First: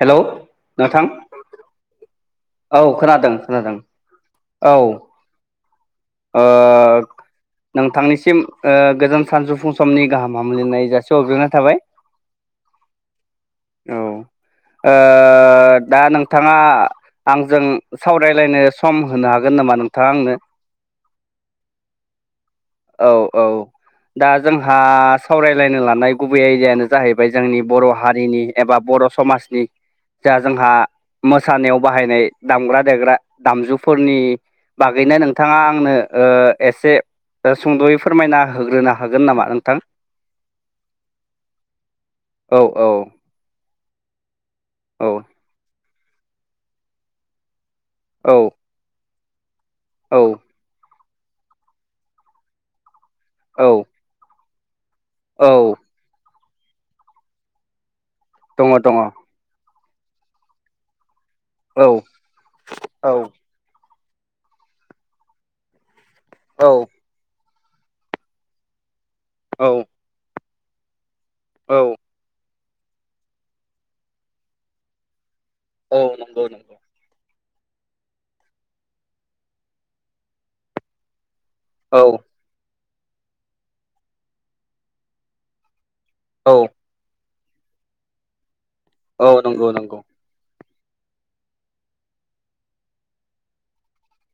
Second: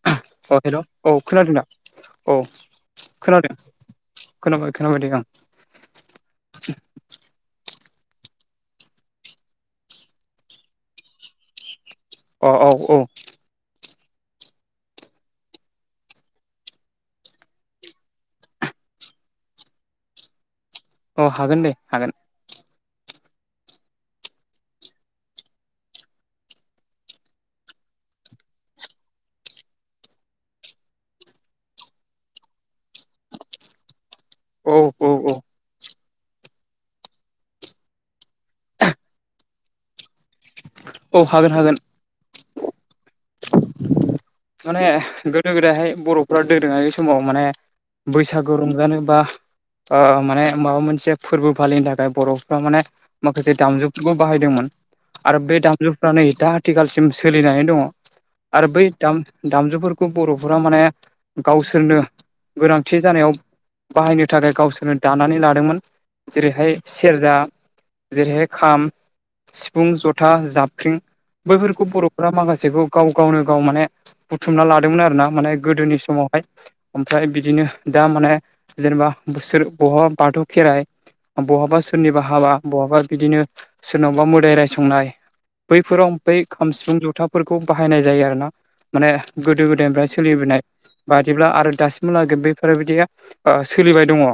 Hello औ hello नोंथां औ खोनादों ना। औ खोनादों औ खोनाबाय खोनाबाय दे आं। ओ नोंथांनिसिम ओ गोजोन सानजौफुं समनि गाहाम हामलायनाय जासि हग्रोरनाय थाबाय। अ औ औ। औ ओ दा नोंथाङा। आंजों सावरायलायनो सम होनो हागोन नामा नोंथाङा आंनो अ हागोन दे हागोन। औ औ। दा जोंहा सावरायलायनो लानाय गुबै आयदायानो जाहैबाय जोंनि बर' हारिनि एबा बर' समाजनि जा जोंहा मोसानायाव बाहायनाय दामग्रा देग्रा दामजुफोरनि औ औ बागैनो औ नोंथांङा आंनो ओ एसे सुंद'यै फोरमायना। होग्रोनो हागोन नामा नोंथां। औ हागोन हागोन‌ । औ औ । माने गोदो गोदायहाय बर'फ्रा दोरोङारि समाव माने । औ बैसागु रंजानो बा ओ औ माने । माबा मोनसे फोरबो फालिनो थाखाय बर'फ्रा माने माखासे औ दामजुफोरबो बाहायदोंमोन। आरो बे औ दामजुफ्रा नै दा आथिखालसिम सोलिनानै दङ। आरो दङ बै दङ औ दामजुफोरखौ बर'फोरा माने। गावसोरनो गोनांथि औ जानायाव बाहायनो थाखाय गावसोरनो दानानै लादोंमोन। औ जेरैहाय सेरजा जेरैहाय खाम। औ सिफुं जथा जाबख्रिं औ बैफोरखौ बर'फोरा माखासेखौ। गाव गावनो गाव माने बुथुमना लादोंमोन आरो ना माने औ गोदोनि समावहाय। नंगौ नंगौ ओमफ्राय बिदिनो दा माने जेनेबा बिसोर बहाबा बाथौ खेराइ। बहाबा औ सोरनिबा हाबा बहाबा बिदिनो सोरनावबा मोदाय रायसंनाय बैफोराव बै औ खाम सिफुं जथाफोरखौ बाहायनाय जायो आरो ना माने औ गोदो नंगौ नंगौ गोदायनिफ्राय सोलिबोनाय बादिब्ला आरो दासिमहालागै बेफोरबायदिया ओ सोलिबाय दंङ।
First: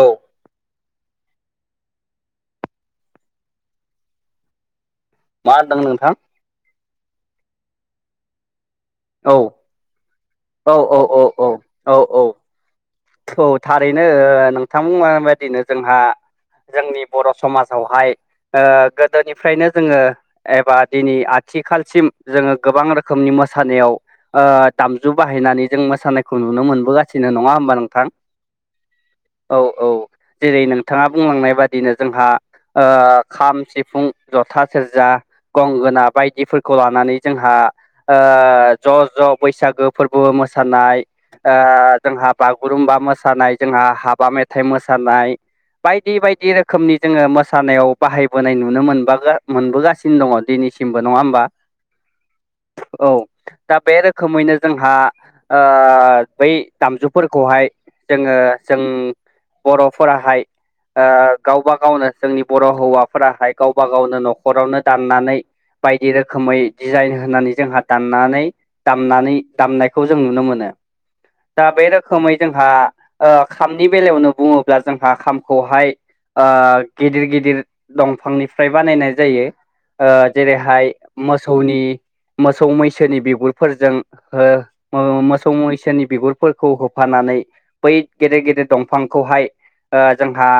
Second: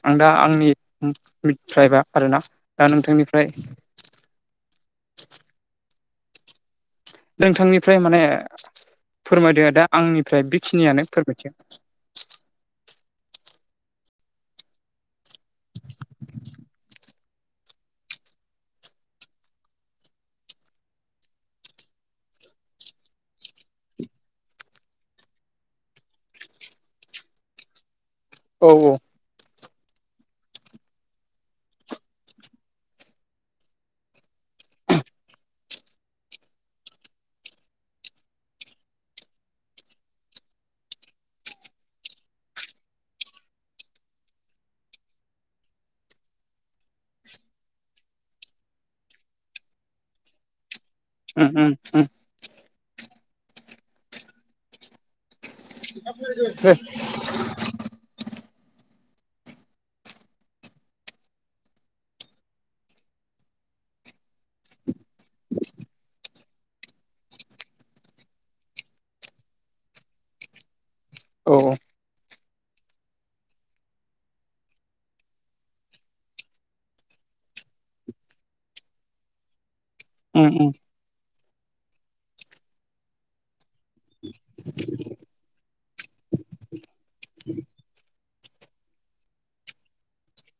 औ आं दा आंनिफ्राय आरोना दा नोंथांनिफ्राय मा होनदों नोंथां? नोंथांनिफ्राय माने औ फोरमायदो दा आंनिफ्राय औ औ बेखिनियानो औ फोरमायथिआ औ औ औ थारैनो नोंथां माबायदिनो जोंहा जोंनि बर' समाजावहाय ओ गोदोनिफ्रायनो जोङो एबा दिनै आथिखालसिम जोङो गोबां रोखोमनि मोसानायाव ओ दामजु बाहायनानै जों मोसानायखौ नुनो मोनबोगासिनो नङा ओमबा नोंथां औ औ। औ औ जेरै नोंथाङा बुंलांनाय बादिनो जोंहा। ओ खाम सिफुं जथा सेरजा। गंगोना बायदिफोरखौ लानानै जोंहा। ओ ज' ज' बैसागो फोरबो मोसानाय ओ जोंहा बागु गुरुम्बा मोसानाय जोंहा हाबा मेथाइ मोसानाय बायदि बायदि रोखोमनि जोङो मोसानायाव बाहायबोनाय नुनो मोनबा मोनबोगासिनो दङ दिनैसिम। सिमबो नङा उम ओमबा उम उम औ दा बे रोखोमैनो जोंहा ओ बै दे दामजु। खौहाय जोङो जों बर'फोराहाय ओ गावबा गावनो जोंनि बर' हौवाफोराहाय गावबा गावनो न'ख न'खरावनो दाननानै बायदि रोखोम खोमै डिजाइन होनानै जोंहा दाननानै दामनानै दामनायखौ जों नुनो मोनो। औ दा बे रोखोमै जोंहा ओ खामनि बेलायावनो बुङोब्ला जोंहा खामखौहाय। ओ गिदिर गिदिर दंफांनिफ्राय बानायनाय जायो। ओ उम जेरैहाय मोसौनि मोसौ मैसोनि बिगुरफोरजों। ओ मोसौ मैसोनि बिगुरफोरखौ होफानानै। बै गेदेर गेदेर दंफांखौहाय ओ जोंहा।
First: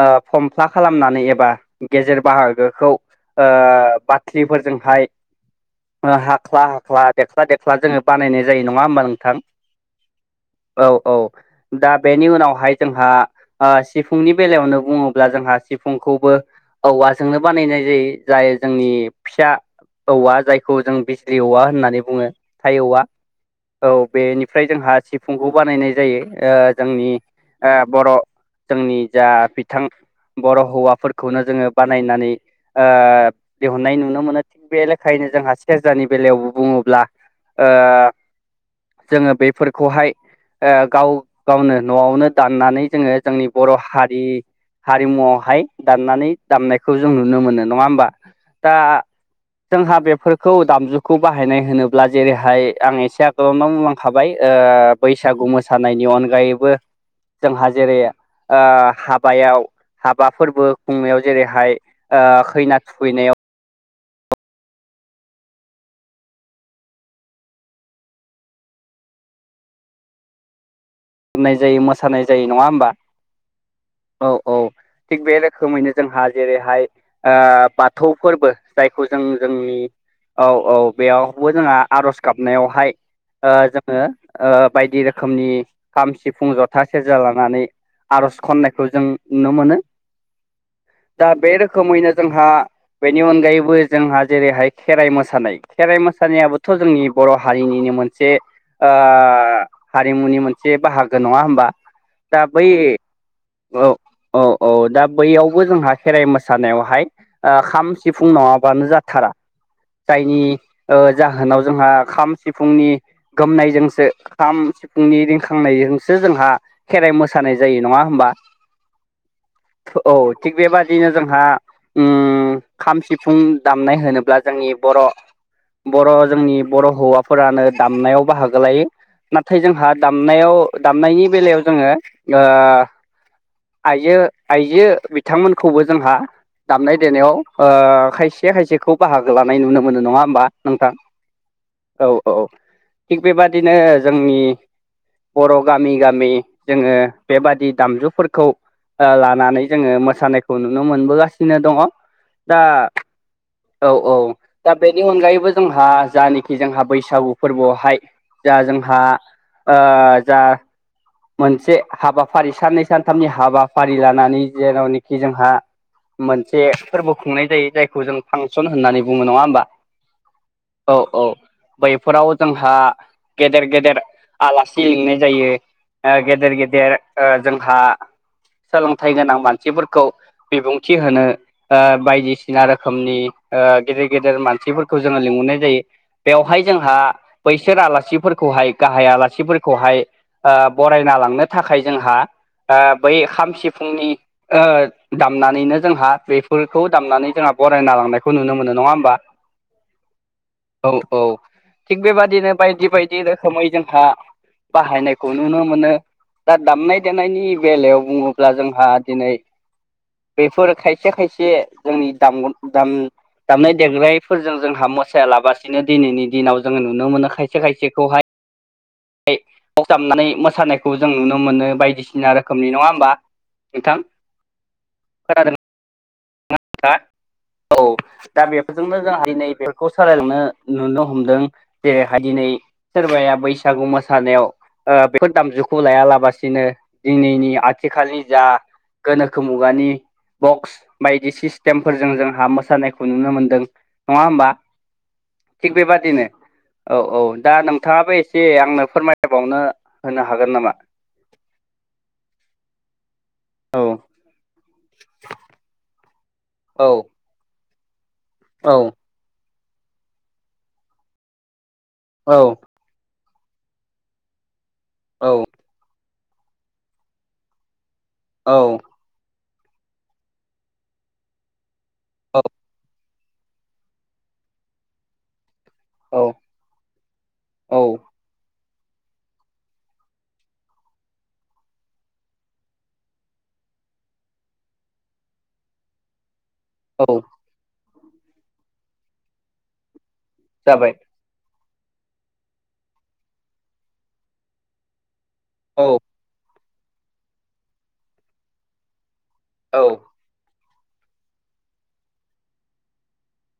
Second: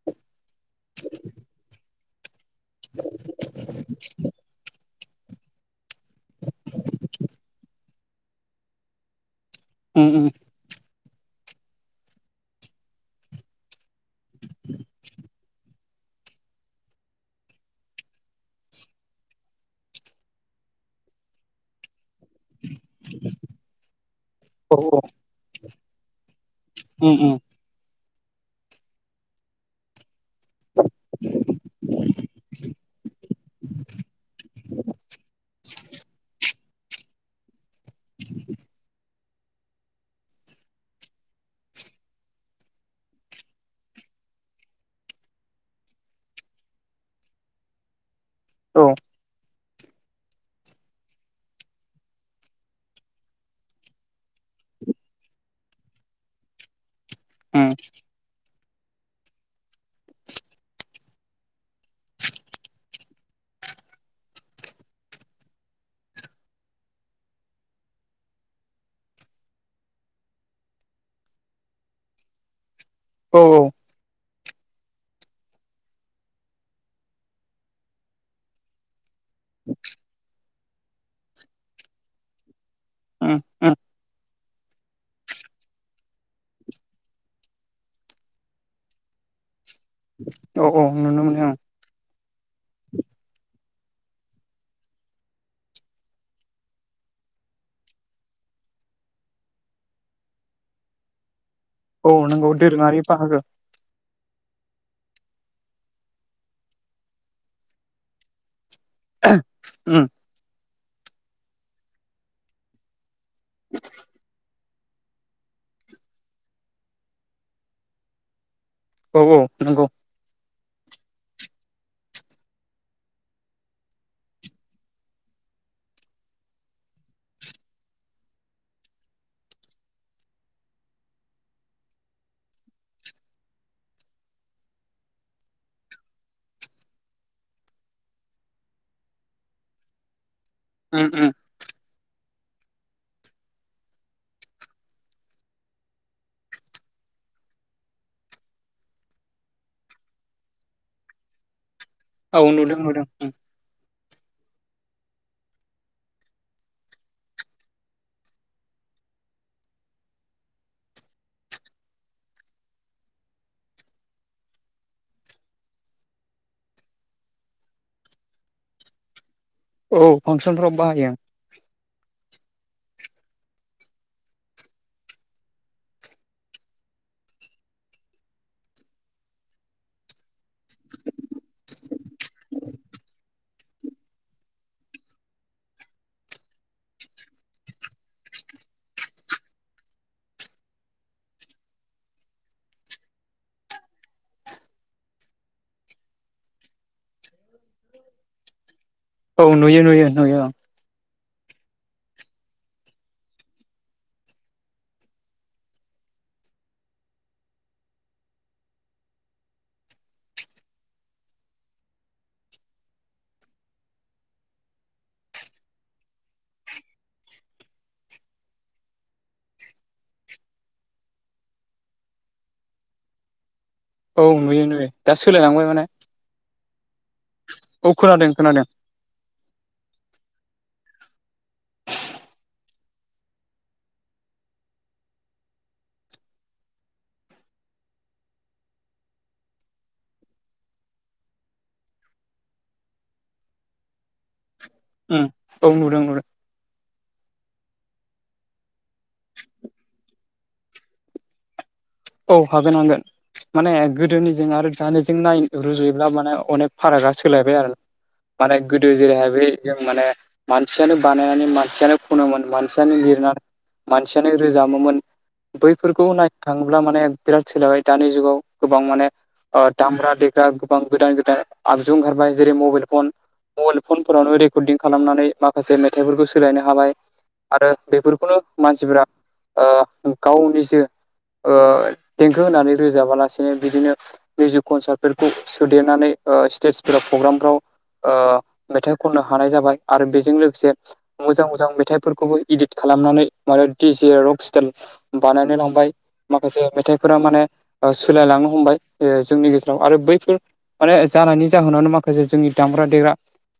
ओ फमफ्ला खालामनानै एबा गेजेर बाहागो। गोखौ ओ बाथ्रिफोरजोंहाय। ओ हाख्ला हाख्ला देख्ला देख्ला जोङो बानायनाय जायो नङा होमबा नोंथां। ओम ओम औ औ दा बेनि उनावहाय जोंहा। आ सिफुंनि बेलायावनो बुङोब्ला जोंहा। सिफुंखौबो औवाजोंनो बानायनाय जायो जाय जोंनि फिसा। औवा जायखौ जों बिज्रि औवा होननानै बुङो। थाइ औवा औ बेनिफ्राय जोंहा सिफुंखौ बानायनाय जायो ओ जोंनि उम ओ बर' जोंनि जा बिथां। बर' हौवाफोरखौनो जोङो बानायनानै। ओ दिहुननाय नुनो मोनो थिग बे लेखायैनो जोंहा सेरजानि बेलायावबो बुङोब्ला। ओ जोङो बेफोरखौहाय। ओ गाव गावनो न'आवनो दाननानै जोङो जोंनि बर' हारि। हारिमुआवहाय दामनानै दामनायखौ जों नुनो मोनो नङा होमबा दा। उम औ उम जोंहा बेफोरखौ दामजुखौ बाहायनाय होनोब्ला जेरैहाय आं एसे आगोलावनाव बुंलां खाबाय ओ बैसागु मोसानायनि अनगायैबो जोंहा जेरै। ओ हाबायाव हाबा फोरबो खुंनायाव जेरैहाय खैना थुखैनायाव। नाय जायो मोसानाय जायो नङा होमबा। औ औ। औ औ। थिग बे रोखोमैनो जोंहा जेरैहाय ओ बाथौ फोरबो। जायखौ जों जोंनि औ औ बेयावबो जोंहा आर'ज गाबनायावहाय। उम उम ओ जोङो ओ बायदि रोखोमनि। खाम सिफुं जथा सेरजा लानानै आरज खन्नायखौ जों नुनो मोनो औ औ नुनो मोनो ओं खमैनो जोंहा बेनि अनगायैबो जोंहा जेरैहाय खेराइ मोसानाय खेराइ मोसानायाबोथ जोंनि बर हारिनिनो मोनसे ओ हारिमुनि मोनसे बाहागो नङा होमबा औ दा नंगौ बै दोरोङारि बाहागो औ औ औ दा बैयावबो जोंहा खेराइ मोसानायावहाय खाम सिफुं नङाबानो जा थारा उम जायनि जाहोनाव जोंहा खाम सिफुंनि गोमनायजोंसो खाम सिफुंनि रिंखां खांनायजोंसो जोंहा खेराइ मोसानाय जायो नङा होमबा औ औ नंगौ औ थिग बेबादिनो जोंहा ओ खाम सिफुं दामनाय होनोब्ला जोंनि बर' बर' जोंनि बर हौवाफोरानो दामनायाव बाहागो लायो नाथाय जोंहा दामनायाव दामनायनि बेलायाव जोंङो ओ आइजो आइजो बिथांमोनखौबो जोंहा दामनाय देनायाव ओ खायसे खायसेखौ बाहागो लानाय नुनो मोनो नङा होमबा? नोंथां उम उम औ औ थिग बेबादिनो जोंनि बर' गामि गामि जोंङो बेबादि दामजुफोरखौ लानानै जोंङो मोसानायखौ नुनो मोनबोगासिनो दङ औ दा नुदों नुदों उम औ औ दा बेनि अनगायैबो जोंहा जानाखि जोंहा बैसागु फोरबोआवहाय जा जोंहा ओ जा मोनसे हाबाफारि साननै सानथामनि हाबाफारि लानानै जेरावनोखि जोंहा मोनसे फोरबो खुंनाय जायो जायखौ जों फांसन होननानै बुङो नङा होमबा? औ फांसनफ्राव औ बाहायो। औ बैफोराव जोंहा गेदेर गेदेर आलासि लिंनाय जायो गेदेर गेदेर ओ जोंहा सोलोंथाइ गोनां मानसिफोरखौ बिबुंथि होनो ओ बायदिसिना रोखोमनि ओ गेदेर गेदेर मानसिफोरखौ जोंङो लिहरनाय जायो। बेवहाय जोंहा बैसोर आलासिफोरखौहाय गाहाय आला सिफोरखौहाय ओ बरायना लांनो थाखाय जोंहा ओ बै खाम सिफुंनि दामनानैनो जोंहा बेफोरखौ दामनानै जोंहा बरायना लांनायखौ नुनो मोनो नङा होमबा? औ नुयो नुयो नुयो। औ औ थिग बेबादिनो बायदि बायदि रोखोमै जोंहा बाहायनायखौ नुनो मोनो। दा दामनाय देनायनि बेलायाव बुङोब्ला जोंहा दिनै बेफोर खायसे खायसे जोंनि दाम दाम दामनाय देगनायफोरजों जोंहा मोसाया लाबसिनो दिनैनि दिनाव जोंङो नुनो मोनो खायसे खायसेखौहाय बक्सदामनानै मोसानायखौ जों नुनो मोनो बायदिसिना रोखोमनि नङा होमबा? नोंथां औ नुयो नुयो दा खोनादों सोलायलांबाय माने औ औ खोनादों दा खोनादों बेफोरजोंनो जों [unintelligible] खौ सालायलांनो नुनो हमदों जेरैहाय दिनै सोरबाया बैसागु मोसानायाव बेफोर दामजुखौ लायालाबसिनो दिनैनि आथिखालनि जा गोनोखो मुगानि बक्स बायदि सिस्टेमफोरजों जोंहा मोसानायखौ नुनो मोनदों नङा होमबा? उम औ थिक नुदों बेबायदिनो नुदों औ औ दा नोंथाङाबो एसे आंनो फोरमायबावनो होनो हागोन नामा? औ हाबोन नांगोन माने औ गोदोनिजों आरो दानिजों नाय रुजुयोब्ला माने अनेक औ फारागा सोलायबाय आरो माने औ गोदो जेरैहाय बै जों माने मानसियानो बानायनानै मानसियानो औ खनोमोन मानसि [unintelligible] लिरना मानसियानो रोजामोमोन औ बैफोरखौ नायनो थाङोब्ला माने बिराद सोलायबाय दानि जुगाव गोबां माने दामग्रा देग्रा गोबां गोदान गोदान आगजु ओंखारबाय जेरै- मबाइल फन मबाइल फनफोरावनो रेकर्डिं खालामनानै माखासे औ फिथाइफोरखौ सोलायनो हाबाय आरो औ बेफोरखौनो मानसिफोरा गावनि देंखो होनानै रोजाबालासिनो बिदिनो मिउजिक कनसार्टफोरखौ सोदेरनानै स्टेज फोराव औ प्रग्रामफ्राव मेथाइ खननो हानाय जाबाय आरो बेजों लोगोसे जाबाय मोजां मोजां मेथाइफोरखौबो इदिट खालामनानै मान दिजे रक स्टाइल बानायनो औ लांबाय माखासे मेथाइफोरा माने सोलायलांनो हमबाय जोंनि गेजेराव औ आरो बैफोर माने जानायनि जाहोनावनो माखासे जोंनि दामग्रा देग्रा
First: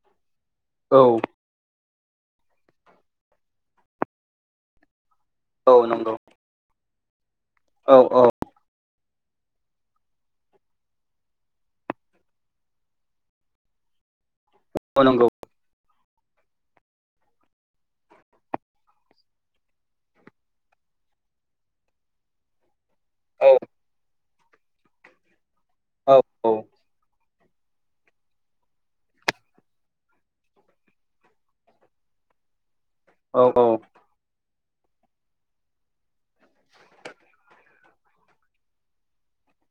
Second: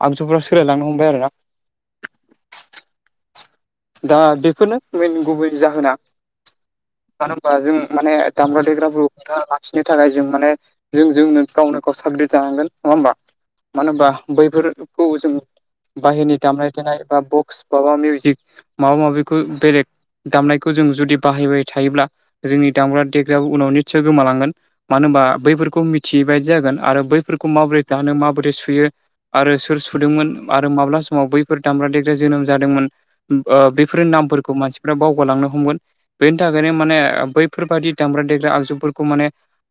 आगजुफोरा सोलायलांनो हमबाय औ आरो दा बेफोरनो मेन गुबै औ जाहोना नंगौ। मानो होनबा जों औ माने औ दामग्रा देग्राफोरखौ खोन्था लाखिनो थाखाय जों माने जों जोंनो गावनो गाव साग्रिट जानांगोन नङा होमबा मानो होमबा औ बैफोरखौ नंगौ जों बाहेरनि दामनाय देनाय बा बक्स माबा मिउजिक माबा माबिखौ बेलेग दामनायखौ जों जुदि बाहायबाय थायोब्ला जोंनि दामग्रा देग्रायाबो औ जायो उनाव निस्सय गोमालांगोन मानो होनबा बैफोरखौ खौ औ मिथियै बायदि जागोन आरो बैफोरखौ माबोरै दानो माबोरै सुयो आरो सोर सुदोंमोन आरो माब्ला समाव बैफोर दामब्रा देग्रा जोनोम जादोंमोन औ बेफोर बेफोर नामफोरखौ मानसिफ्रा बावगालांनो हमगोन। बेनि थाखायनो माने बैफोरबादि दामग्रा देग्रा आगजुफोरखौ माने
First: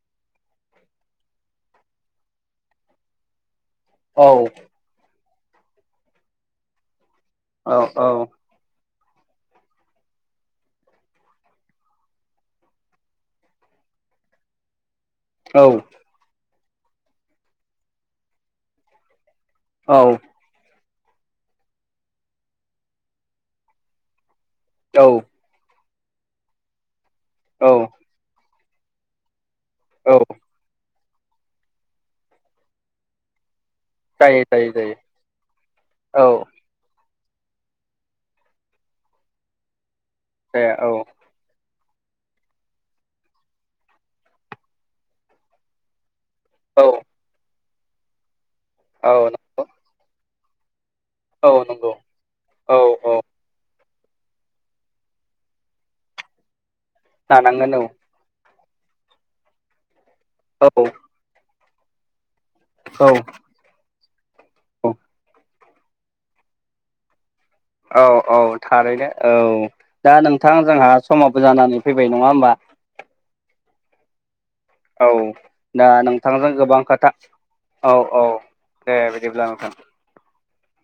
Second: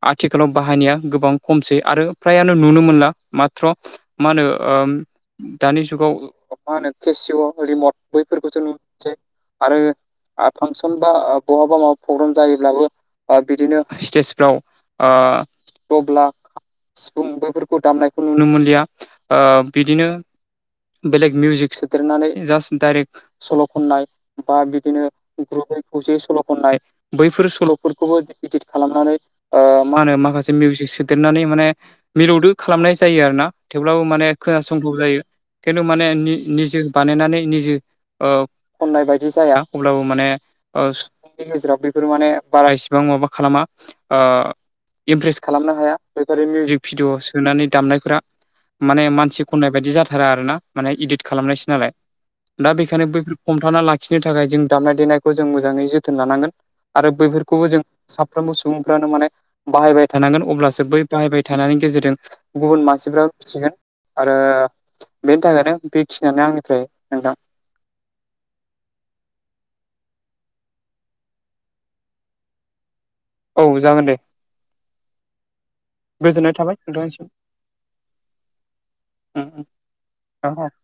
आथिखालाव बाहायनाया गोबां खमसै आरो फ्रायानो नुनो मोनला माथ्र औ मा होनो दानि जुगाव मा होनो केसिअ' औ-औ खौसो नुनोसै आरो फांसन बा बहाबा मा प्रग्राम जायोब्लाबो बिदिनो स्टेजफ्राव औ दब्ला, सिफुं बेफोरखौ दामनायखौ नुनो मोनलिया बिदिनो बेलेग मिउजिक सोदेरनानै जास्ट डाइरेक्ट सल' खननाय बा बिदिनो ग्रुुबै खौसेै सल' खननाय बैफोर सल'फोरखौबो इदित खालामनानै मा औ होनो माखासे मिउजिक सोदेरनानै माने मिलौदो खालामनाय जायो आरो ना। थेवब्लाबो माने खोनासंगौ जायो खिन्थु माने औ निजे बानायनानै निजे खननाय बायदि जाया अब्लाबो माने जाया नि गेजेराव बेफोरो माने बारा इसेबां माबा खालामा इमप्रेस खालामनो हाया बेफोर‌ मिउजिक औ भिडिअ सोनानै दामनायफोरा माने औ मानसि नंगौ खननाय बायदि जाथारा आरो ना माने इदिट औ खालामनायसो नालाय नंगौ दा औ बे बेखायनो औ बैफोर हमथाना लाखिनो थाखाय जों दामनाय देनायखौ जों मोजाङै जोथोन लानांगोन। आरो बैफोरखौबो लानांगोन जों साफ्रोमबो सुबुंफ्रानो माने बाहायबाय थानांगोन औ अब्लासो बै बाहायबाय थानायनि गेजेरजों गुबुन औ मानसिफ्रा मिथिगोन आरो बेनि थाखायनो बे फिनानै आंनिफ्राय नोंथां औ औ थारैनो औ दा नोंथां जोंहा समाबबो जानानै फैबाय नङा होमबा? औ जागोन दे। औ दा नोंथांजों गोजोननाय थाबाय गोबां खोथा औ औ दे बिदिब्ला नोंथां। नोंथांनिसिम [unintelligible]